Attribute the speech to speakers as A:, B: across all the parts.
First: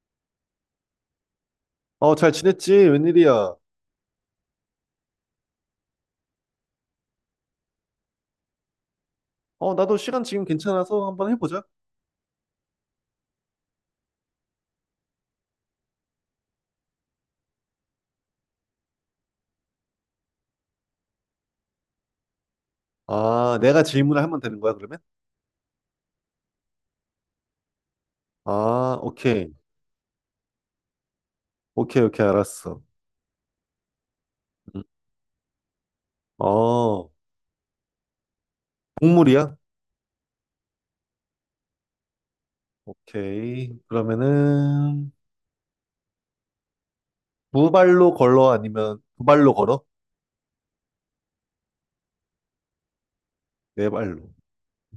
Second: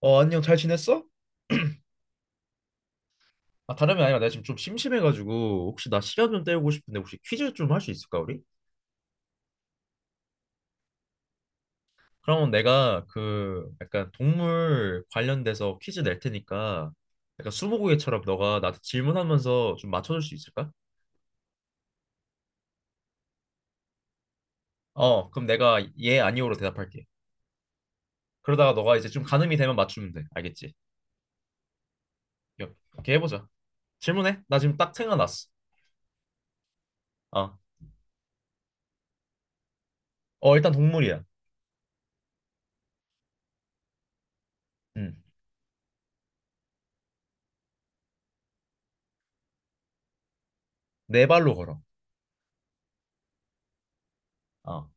A: 안녕, 잘 지냈어?
B: 어, 잘 지냈지? 웬일이야?
A: 아, 다름이 아니라 내가 지금 좀 심심해가지고 혹시 나 시간 좀 때우고 싶은데 혹시 퀴즈 좀 할 수 있을까 우리?
B: 어, 나도 시간 지금 괜찮아서 한번 해보자.
A: 그러면 내가 그 약간 동물 관련돼서 퀴즈 낼 테니까 약간 스무고개처럼 너가 나한테 질문하면서 좀 맞춰줄 수 있을까?
B: 아, 내가 질문을 하면 되는 거야, 그러면?
A: 어, 그럼 내가 예 아니오로 대답할게. 그러다가 너가
B: 아,
A: 이제 좀
B: 오케이.
A: 가늠이 되면 맞추면 돼. 알겠지?
B: 오케이, 오케이, 알았어.
A: 오케이, 해보자. 질문해. 나 지금
B: 음.
A: 딱 생각났어.
B: 어,
A: 어,
B: 동물이야?
A: 어, 일단 동물이야.
B: 오케이. 그러면은,
A: 음.
B: 두 발로 걸어? 아니면 두 발로 걸어?
A: 네 발로 걸어.
B: 네 발로.
A: 어,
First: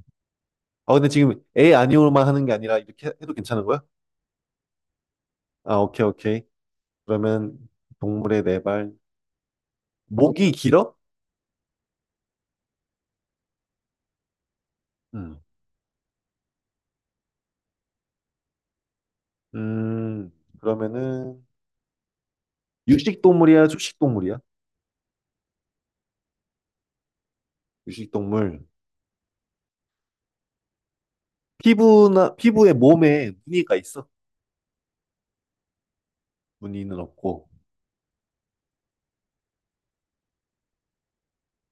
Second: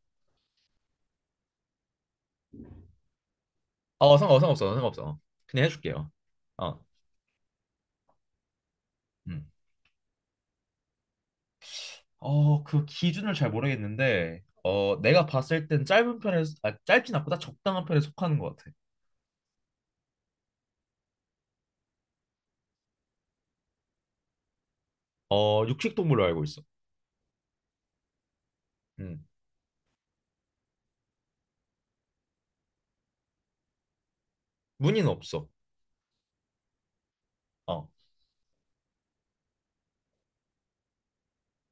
B: 아, 근데 지금 에 아니오만 하는 게 아니라 이렇게 해도 괜찮은 거야?
A: 어, 상관없어. 어. 그냥
B: 아, 오케이,
A: 해줄게요.
B: 오케이.
A: 어.
B: 그러면 동물의 네 발.
A: 음.
B: 목이 길어?
A: 어, 그 기준을 잘 모르겠는데, 어, 내가
B: 음.
A: 봤을 땐 짧은 편에, 아, 짧진 않고다 적당한 편에 속하는 것 같아.
B: 음, 그러면은, 육식 동물이야? 초식 동물이야?
A: 어, 육식동물로 알고 있어.
B: 육식 동물.
A: 음.
B: 피부나, 피부에 몸에 무늬가 있어.
A: 무늬는 없어.
B: 무늬는 없고.
A: 어,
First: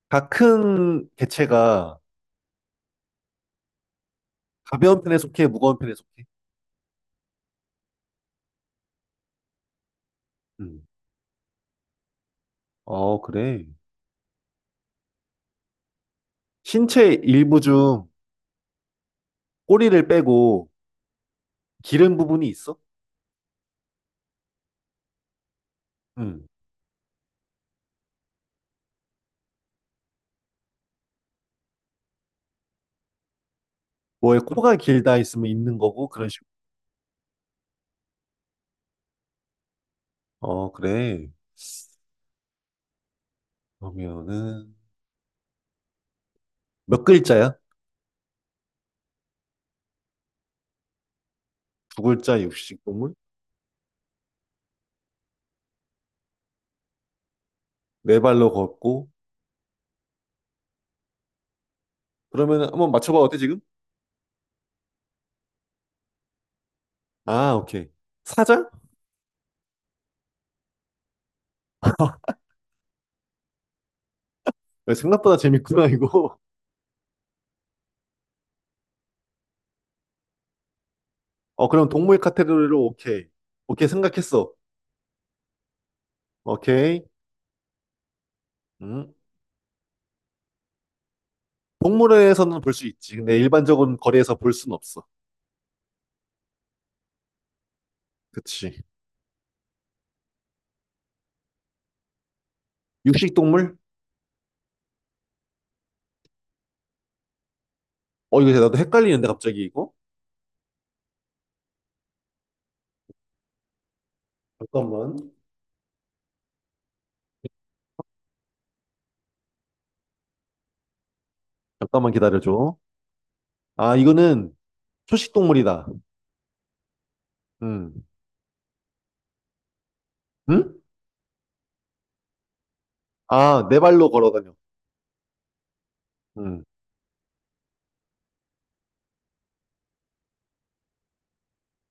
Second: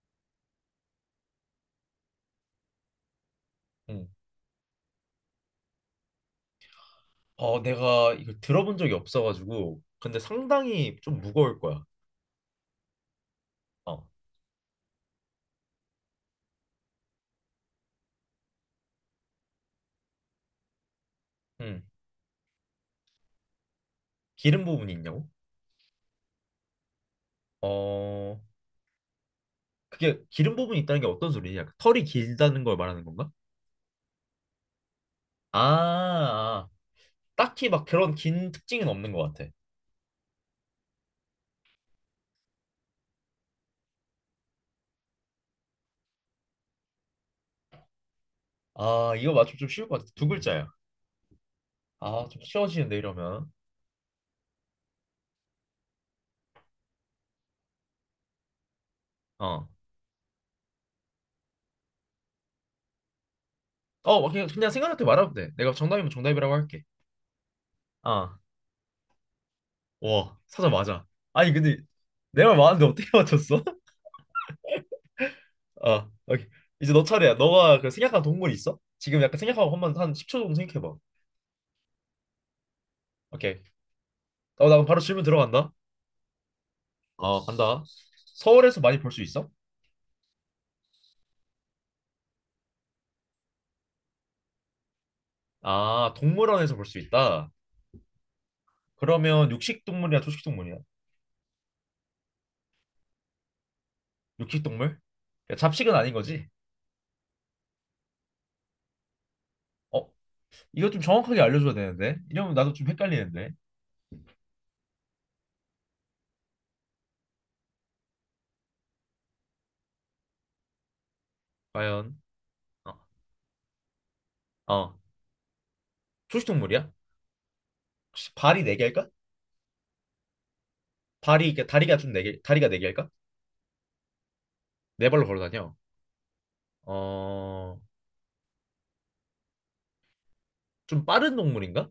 B: 다 큰 개체가
A: 음.
B: 가벼운 편에 속해, 무거운 편에 속해?
A: 어, 내가 이걸 들어본 적이 없어가지고, 근데
B: 음.
A: 상당히 좀 무거울 거야.
B: 어, 그래.
A: 어,
B: 신체 일부 중 꼬리를 빼고
A: 음.
B: 기른 부분이 있어?
A: 기름 부분이 있냐고?
B: 음.
A: 어, 그게 기름 부분이 있다는 게 어떤 소리냐? 털이 길다는 걸 말하는 건가?
B: 뭐에 코가 길다 있으면 있는 거고, 그런
A: 아,
B: 식으로.
A: 아. 딱히 막 그런 긴 특징은 없는 것 같아.
B: 어, 그래. 그러면은, 몇 글자야?
A: 아, 이거 맞추면 좀 쉬울 것 같아. 두 글자야.
B: 두
A: 아,
B: 글자
A: 좀
B: 육식
A: 쉬워지는데
B: 동물?
A: 이러면.
B: 네 발로 걷고.
A: 어.
B: 그러면은 한번 맞춰봐. 어때, 지금?
A: 어, 그냥, 생각날 때 말하면 돼. 내가 정답이면 정답이라고 할게.
B: 아, 오케이.
A: 아,
B: 사자?
A: 와, 사자 맞아. 아니, 근데 내 말 맞았는데 어떻게 맞췄어?
B: 야, 생각보다 재밌구나,
A: 아,
B: 이거.
A: 오케이. 이제 너 차례야. 너가 그 생각한 동물 있어? 지금 약간 생각하고 한번 한 10초 정도 생각해봐.
B: 어, 그럼 동물 카테고리로 오케이.
A: 오케이.
B: 오케이, 생각했어.
A: 어, 나 그럼 바로 질문 들어간다.
B: 오케이.
A: 어, 간다. 서울에서 많이 볼
B: 음.
A: 수 있어?
B: 동물원에서는 볼 수 있지. 근데 일반적인 거리에서 볼 순 없어.
A: 아, 동물원에서 볼 수 있다.
B: 그치.
A: 그러면 육식 동물이야, 초식 동물이야?
B: 육식 동물?
A: 육식 동물? 그러니까 잡식은 아닌 거지?
B: 어, 이거 나도 헷갈리는데, 갑자기 이거?
A: 어, 이거 좀 정확하게 알려줘야 되는데. 이러면 나도 좀 헷갈리는데.
B: 잠깐만. 잠깐만
A: 과연?
B: 기다려줘.
A: 어,
B: 아, 이거는
A: 어.
B: 초식 동물이다.
A: 초식 동물이야?
B: 음.
A: 혹시 발이 네 개일까?
B: 응?
A: 발이, 그러니까 다리가 좀 네 개, 다리가 네 개일까?
B: 아, 네 발로 걸어다녀.
A: 네 발로 걸어 다녀.
B: 음.
A: 어, 좀 빠른 동물인가?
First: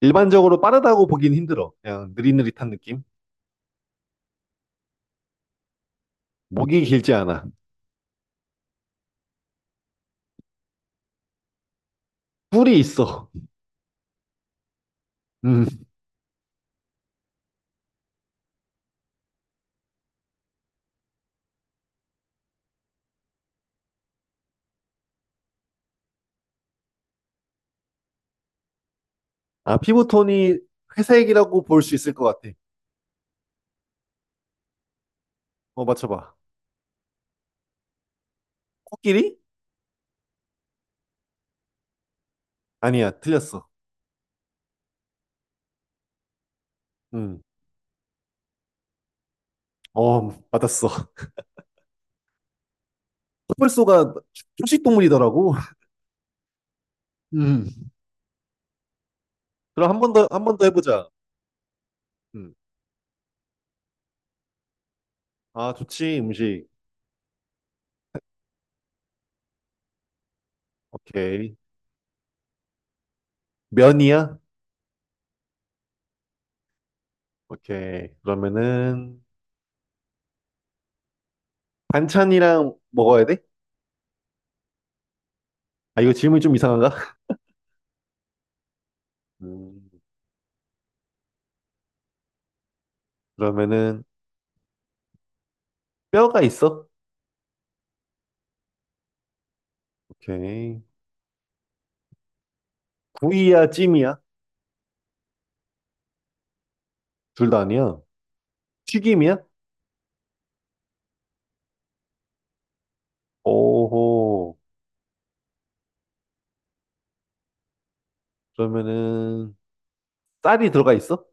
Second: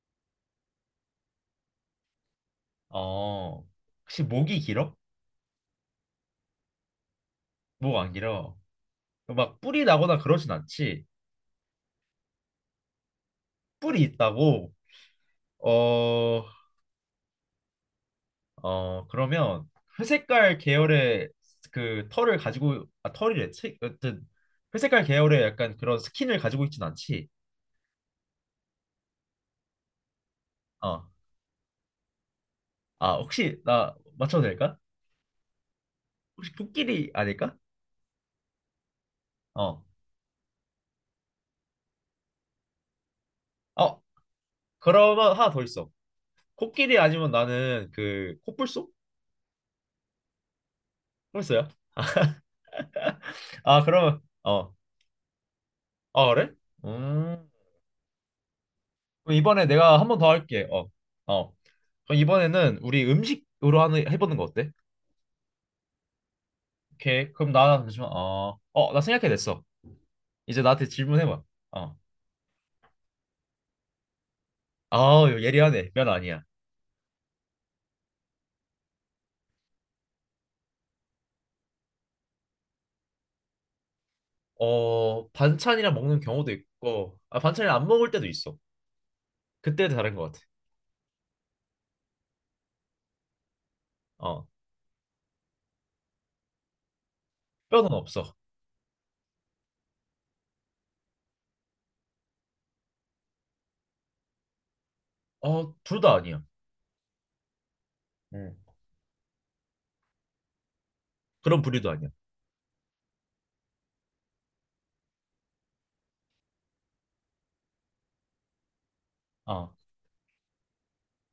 B: 일반적으로 빠르다고 보긴 힘들어. 그냥 느릿느릿한 느낌?
A: 어, 혹시 목이 길어?
B: 목이 길지 않아.
A: 목 안 길어. 막 뿔이 나거나 그러진 않지.
B: 뿔이 있어.
A: 뿔이 있다고.
B: 음.
A: 어, 어 그러면 회색깔 계열의 그 털을 가지고 아 털이래. 체- 어쨌든 회색깔 계열의 약간 그런 스킨을 가지고 있진 않지.
B: 아, 피부톤이
A: 어,
B: 회색이라고 볼 수 있을 것 같아.
A: 아 혹시 나 맞춰도 될까?
B: 어, 맞춰봐.
A: 혹시 코끼리 아닐까?
B: 코끼리?
A: 어.
B: 아니야, 틀렸어.
A: 어, 그러면 하나 더 있어. 코끼리 아니면
B: 음,
A: 나는 그 코뿔소?
B: 어, 맞았어.
A: 뿔소야? 아,
B: 코뿔소가
A: 그러면 어.
B: 초식동물이더라고.
A: 아, 그래? 음.
B: 음.
A: 그럼 이번에
B: 그럼
A: 내가
B: 한
A: 한
B: 번
A: 번
B: 더,
A: 더
B: 한 번 더
A: 할게. 어.
B: 해보자.
A: 어. 그럼
B: 음.
A: 이번에는 우리 음식으로 하는 해보는 거 어때?
B: 아, 좋지, 음식.
A: 오케이. 그럼 나 잠시만. 어. 어, 나 생각해냈어. 이제 나한테 질문해봐.
B: 오케이.
A: 어.
B: 면이야?
A: 아, 예리하네. 면 아니야.
B: 오케이. 그러면은, 반찬이랑 먹어야 돼?
A: 어, 반찬이랑
B: 아, 이거
A: 먹는
B: 질문이
A: 경우도
B: 좀 이상한가?
A: 있고, 아, 반찬이랑 안 먹을 때도 있어. 그때
B: 음,
A: 다른 것 같아.
B: 그러면은,
A: 어.
B: 뼈가 있어?
A: 뼈는 없어.
B: 오케이. 구이야, 찜이야?
A: 어, 둘 다 아니야.
B: 둘 다 아니야.
A: 음.
B: 튀김이야?
A: 그런 부류도 아니야.
B: 오호. 그러면은,
A: 어.
B: 쌀이 들어가 있어?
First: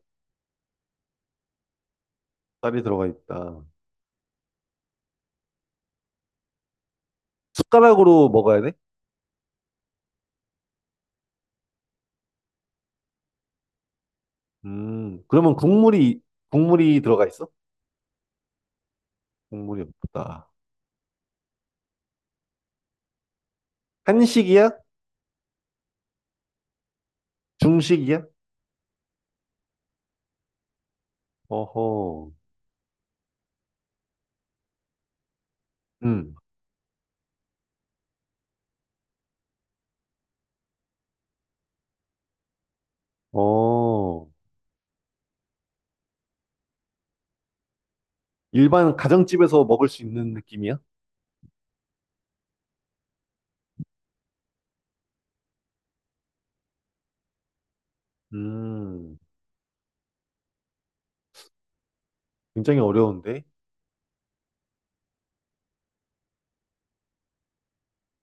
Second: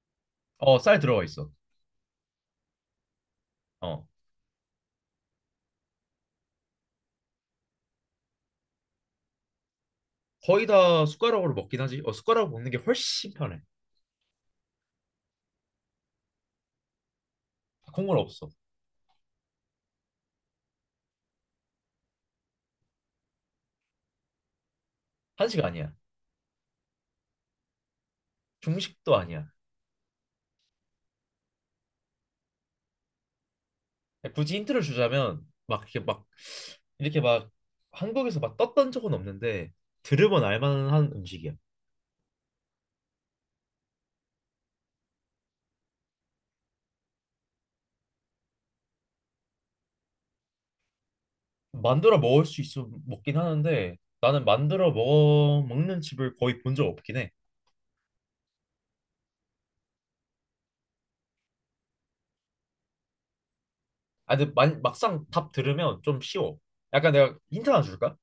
A: 어, 쌀 들어가 있어.
B: 쌀이 들어가 있다.
A: 어.
B: 숟가락으로 먹어야 돼?
A: 거의 다 숟가락으로 먹긴 하지. 어, 숟가락으로 먹는 게 훨씬 편해.
B: 그러면 국물이, 국물이 들어가 있어?
A: 콩물 없어.
B: 국물이 없다. 한식이야?
A: 한식 아니야.
B: 중식이야?
A: 중식도 아니야.
B: 어허,
A: 굳이 힌트를 주자면 막 이렇게 막
B: 음,
A: 이렇게 막 한국에서 막 떴던 적은 없는데 들으면 알만한 음식이야.
B: 어, 일반 가정집에서 먹을 수 있는 느낌이야?
A: 만들어 먹을 수 있어 먹긴 하는데 나는 만들어 먹어 먹는 집을 거의 본 적 없긴 해.
B: 음, 굉장히 어려운데?
A: 아, 근데 막상 답 들으면 좀 쉬워. 약간 내가 힌트 하나 줄까?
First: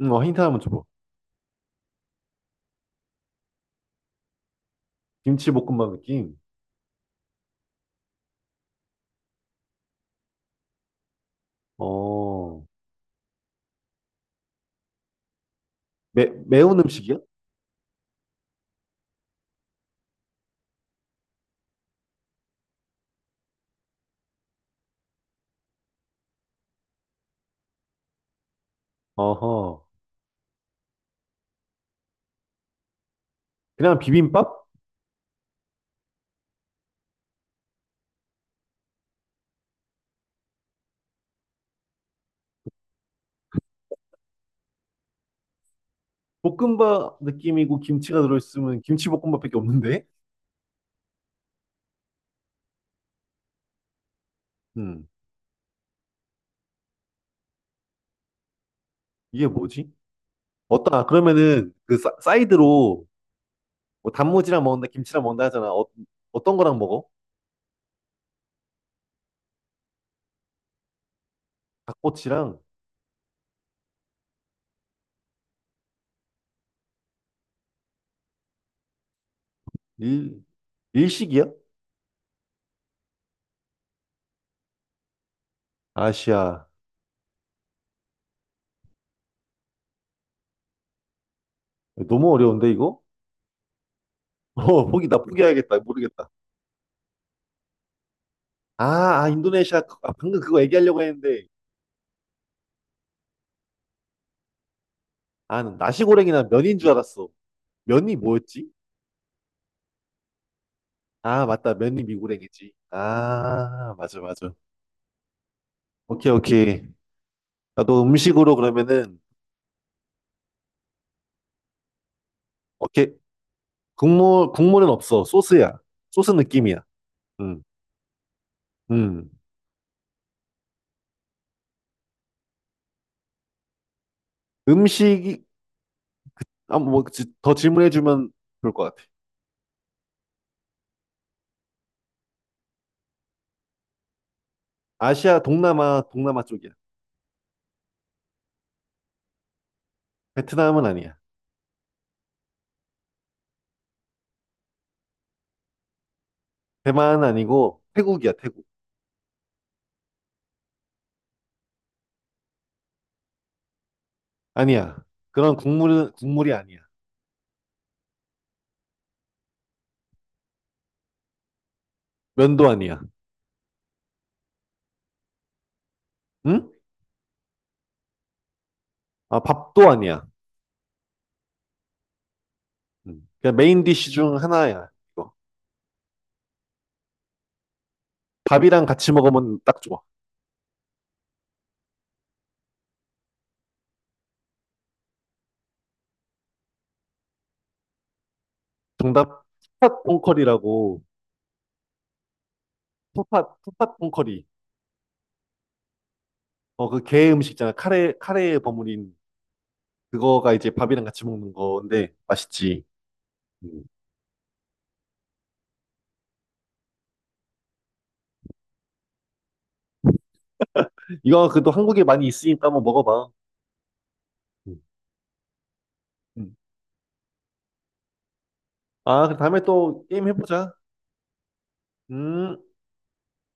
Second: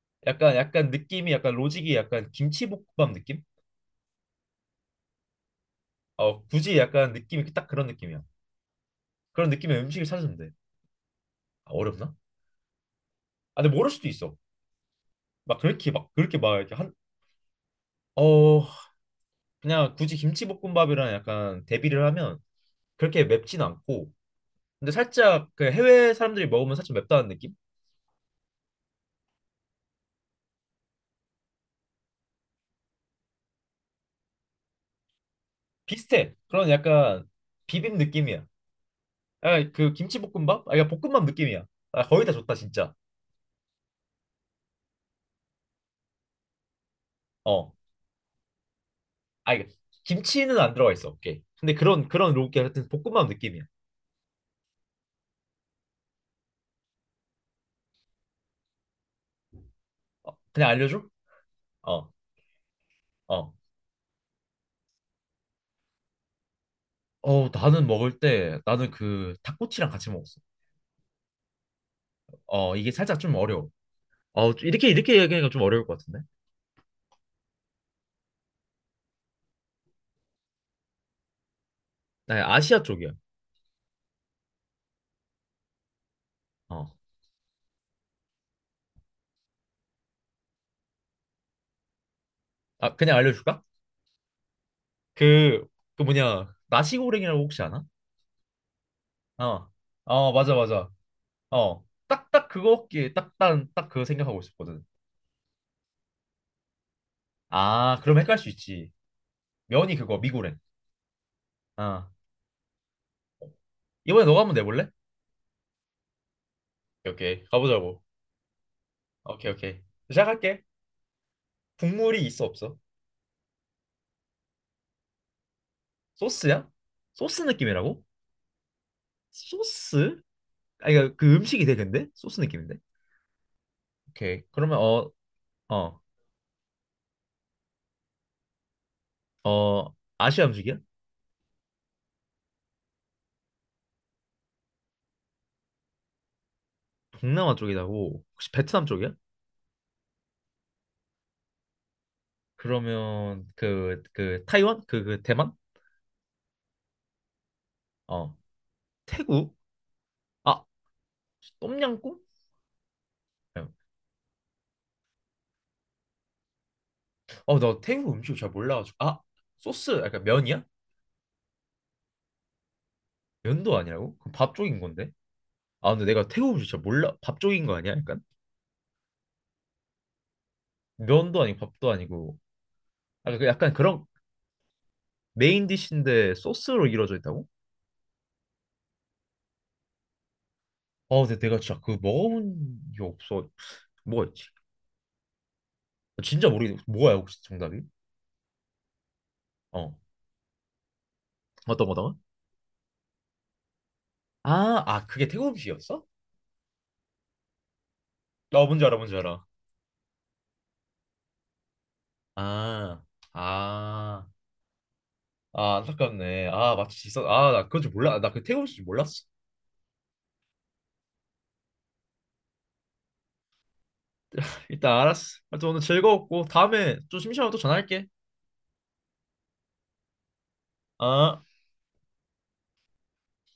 B: 힌트
A: 약간
B: 한번 줘봐.
A: 약간 느낌이 약간 로직이 약간 김치볶음밥 느낌?
B: 김치볶음밥 느낌?
A: 어, 굳이 약간 느낌이 딱 그런 느낌이야. 그런 느낌의 음식을 찾으면 돼. 아, 어렵나?
B: 어,
A: 아, 근데 모를 수도 있어. 막 그렇게 막
B: 매,
A: 그렇게 막 이렇게
B: 매운
A: 한,
B: 음식이야?
A: 어, 그냥 굳이 김치볶음밥이랑 약간 대비를 하면 그렇게 맵진 않고, 근데 살짝 그 해외 사람들이 먹으면 살짝 맵다는 느낌?
B: 어허, 그냥 비빔밥?
A: 비슷해. 그런 약간 비빔 느낌이야. 아 그 김치볶음밥? 아, 그러니까 볶음밥 느낌이야. 아, 거의 다 좋다 진짜.
B: 볶음밥
A: 어,
B: 느낌이고 김치가 들어있으면
A: 아,
B: 김치볶음밥밖에
A: 이게
B: 없는데?
A: 김치는 안 들어가 있어. 오케이. 근데 그런 그런 로게 하여튼 볶음밥 느낌이야.
B: 음, 이게 뭐지?
A: 어, 그냥 알려줘?
B: 어따, 그러면은 그
A: 어,
B: 사, 사이드로
A: 어.
B: 뭐 단무지랑 먹는다, 김치랑 먹는다 하잖아. 어떤 거랑 먹어?
A: 어, 나는 먹을 때 나는 그 닭꼬치랑 같이 먹었어.
B: 닭꼬치랑
A: 어, 이게 살짝 좀 어려워. 어, 좀 이렇게 얘기하니까 좀 어려울 것 같은데.
B: 일, 일식이야?
A: 나 아시아 쪽이야.
B: 아시아.
A: 어.
B: 너무 어려운데,
A: 아,
B: 이거?
A: 그냥 알려줄까?
B: 포기, 나
A: 그,
B: 포기해야겠다.
A: 그
B: 모르겠다.
A: 뭐냐, 나시고랭이라고 혹시 아나?
B: 아, 아,
A: 어,
B: 인도네시아. 아,
A: 어,
B: 방금
A: 맞아,
B: 그거
A: 맞아.
B: 얘기하려고 했는데.
A: 어, 딱, 그거 먹기에 딱, 그거 생각하고 있었거든.
B: 아, 난 나시고랭이나 면인 줄 알았어.
A: 아,
B: 면이
A: 그럼 헷갈릴 수
B: 뭐였지?
A: 있지. 면이 그거, 미고랭.
B: 아, 맞다. 면이
A: 아,
B: 미고랭이지. 아, 맞아,
A: 이번에 너가
B: 맞아.
A: 한번 내볼래?
B: 오케이, 오케이.
A: 오케이. 가보자고.
B: 나도 음식으로 그러면은,
A: 오케이. 시작할게. 국물이 있어, 없어?
B: 오케이. 국물, 국물은 없어. 소스야. 소스
A: 소스야?
B: 느낌이야.
A: 소스
B: 음,
A: 느낌이라고?
B: 음.
A: 소스? 아니 그러니까 그 음식이 돼 근데 소스 느낌인데? 오케이, 그러면,
B: 음식이, 더 질문해주면 좋을 것 같아.
A: 어, 아시아 음식이야?
B: 아시아, 동남아, 동남아 쪽이야.
A: 동남아 쪽이라고 혹시 베트남 쪽이야?
B: 베트남은 아니야.
A: 그러면 그 타이완 그 대만?
B: 대만은 아니고, 태국이야,
A: 어,
B: 태국.
A: 태국? 아, 똠양꿍?
B: 아니야. 그런 국물은, 국물이 아니야.
A: 어, 나 태국 음식 잘 몰라가지고. 아, 소스, 약간 면이야?
B: 면도 아니야.
A: 면도 아니라고? 그럼 밥 쪽인 건데? 아, 근데 내가 태국 음식
B: 응?
A: 잘 몰라. 밥 쪽인 거 아니야? 약간.
B: 아, 밥도 아니야.
A: 면도 아니고 밥도 아니고.
B: 음.
A: 아, 그
B: 그냥
A: 약간
B: 메인
A: 그런
B: 디쉬 중 하나야, 이거.
A: 메인 디쉬인데 소스로 이루어져 있다고?
B: 밥이랑 같이 먹으면 딱 좋아.
A: 아, 근데 내가 진짜 그거 먹어본 게 없어. 뭐가 있지? 진짜 모르겠네. 뭐야, 혹시 정답이?
B: 정답,
A: 어.
B: 푸팟 퐁커리라고,
A: 어떤 거다?
B: 푸팟, 푸팟 퐁커리.
A: 아, 아, 그게 태국 음식이었어?
B: 어, 그 게 음식 있잖아. 카레, 카레에
A: 나 뭔지 알아,
B: 버무린
A: 뭔지 알아.
B: 그거가 이제 밥이랑 같이 먹는 건데, 맛있지.
A: 아,
B: 음.
A: 아, 아, 안타깝네. 아, 맞치 있어. 아, 나 그건 줄 몰라. 나 그 태국 음식 몰랐어.
B: 이거 그래도 한국에 많이 있으니까 한번 먹어봐. 음.
A: 일단 알았어. 하여튼 오늘 즐거웠고,
B: 음.
A: 다음에 좀 심심하면 또 전화할게.
B: 아, 그 다음에 또 게임 해보자.
A: 아.
B: 음.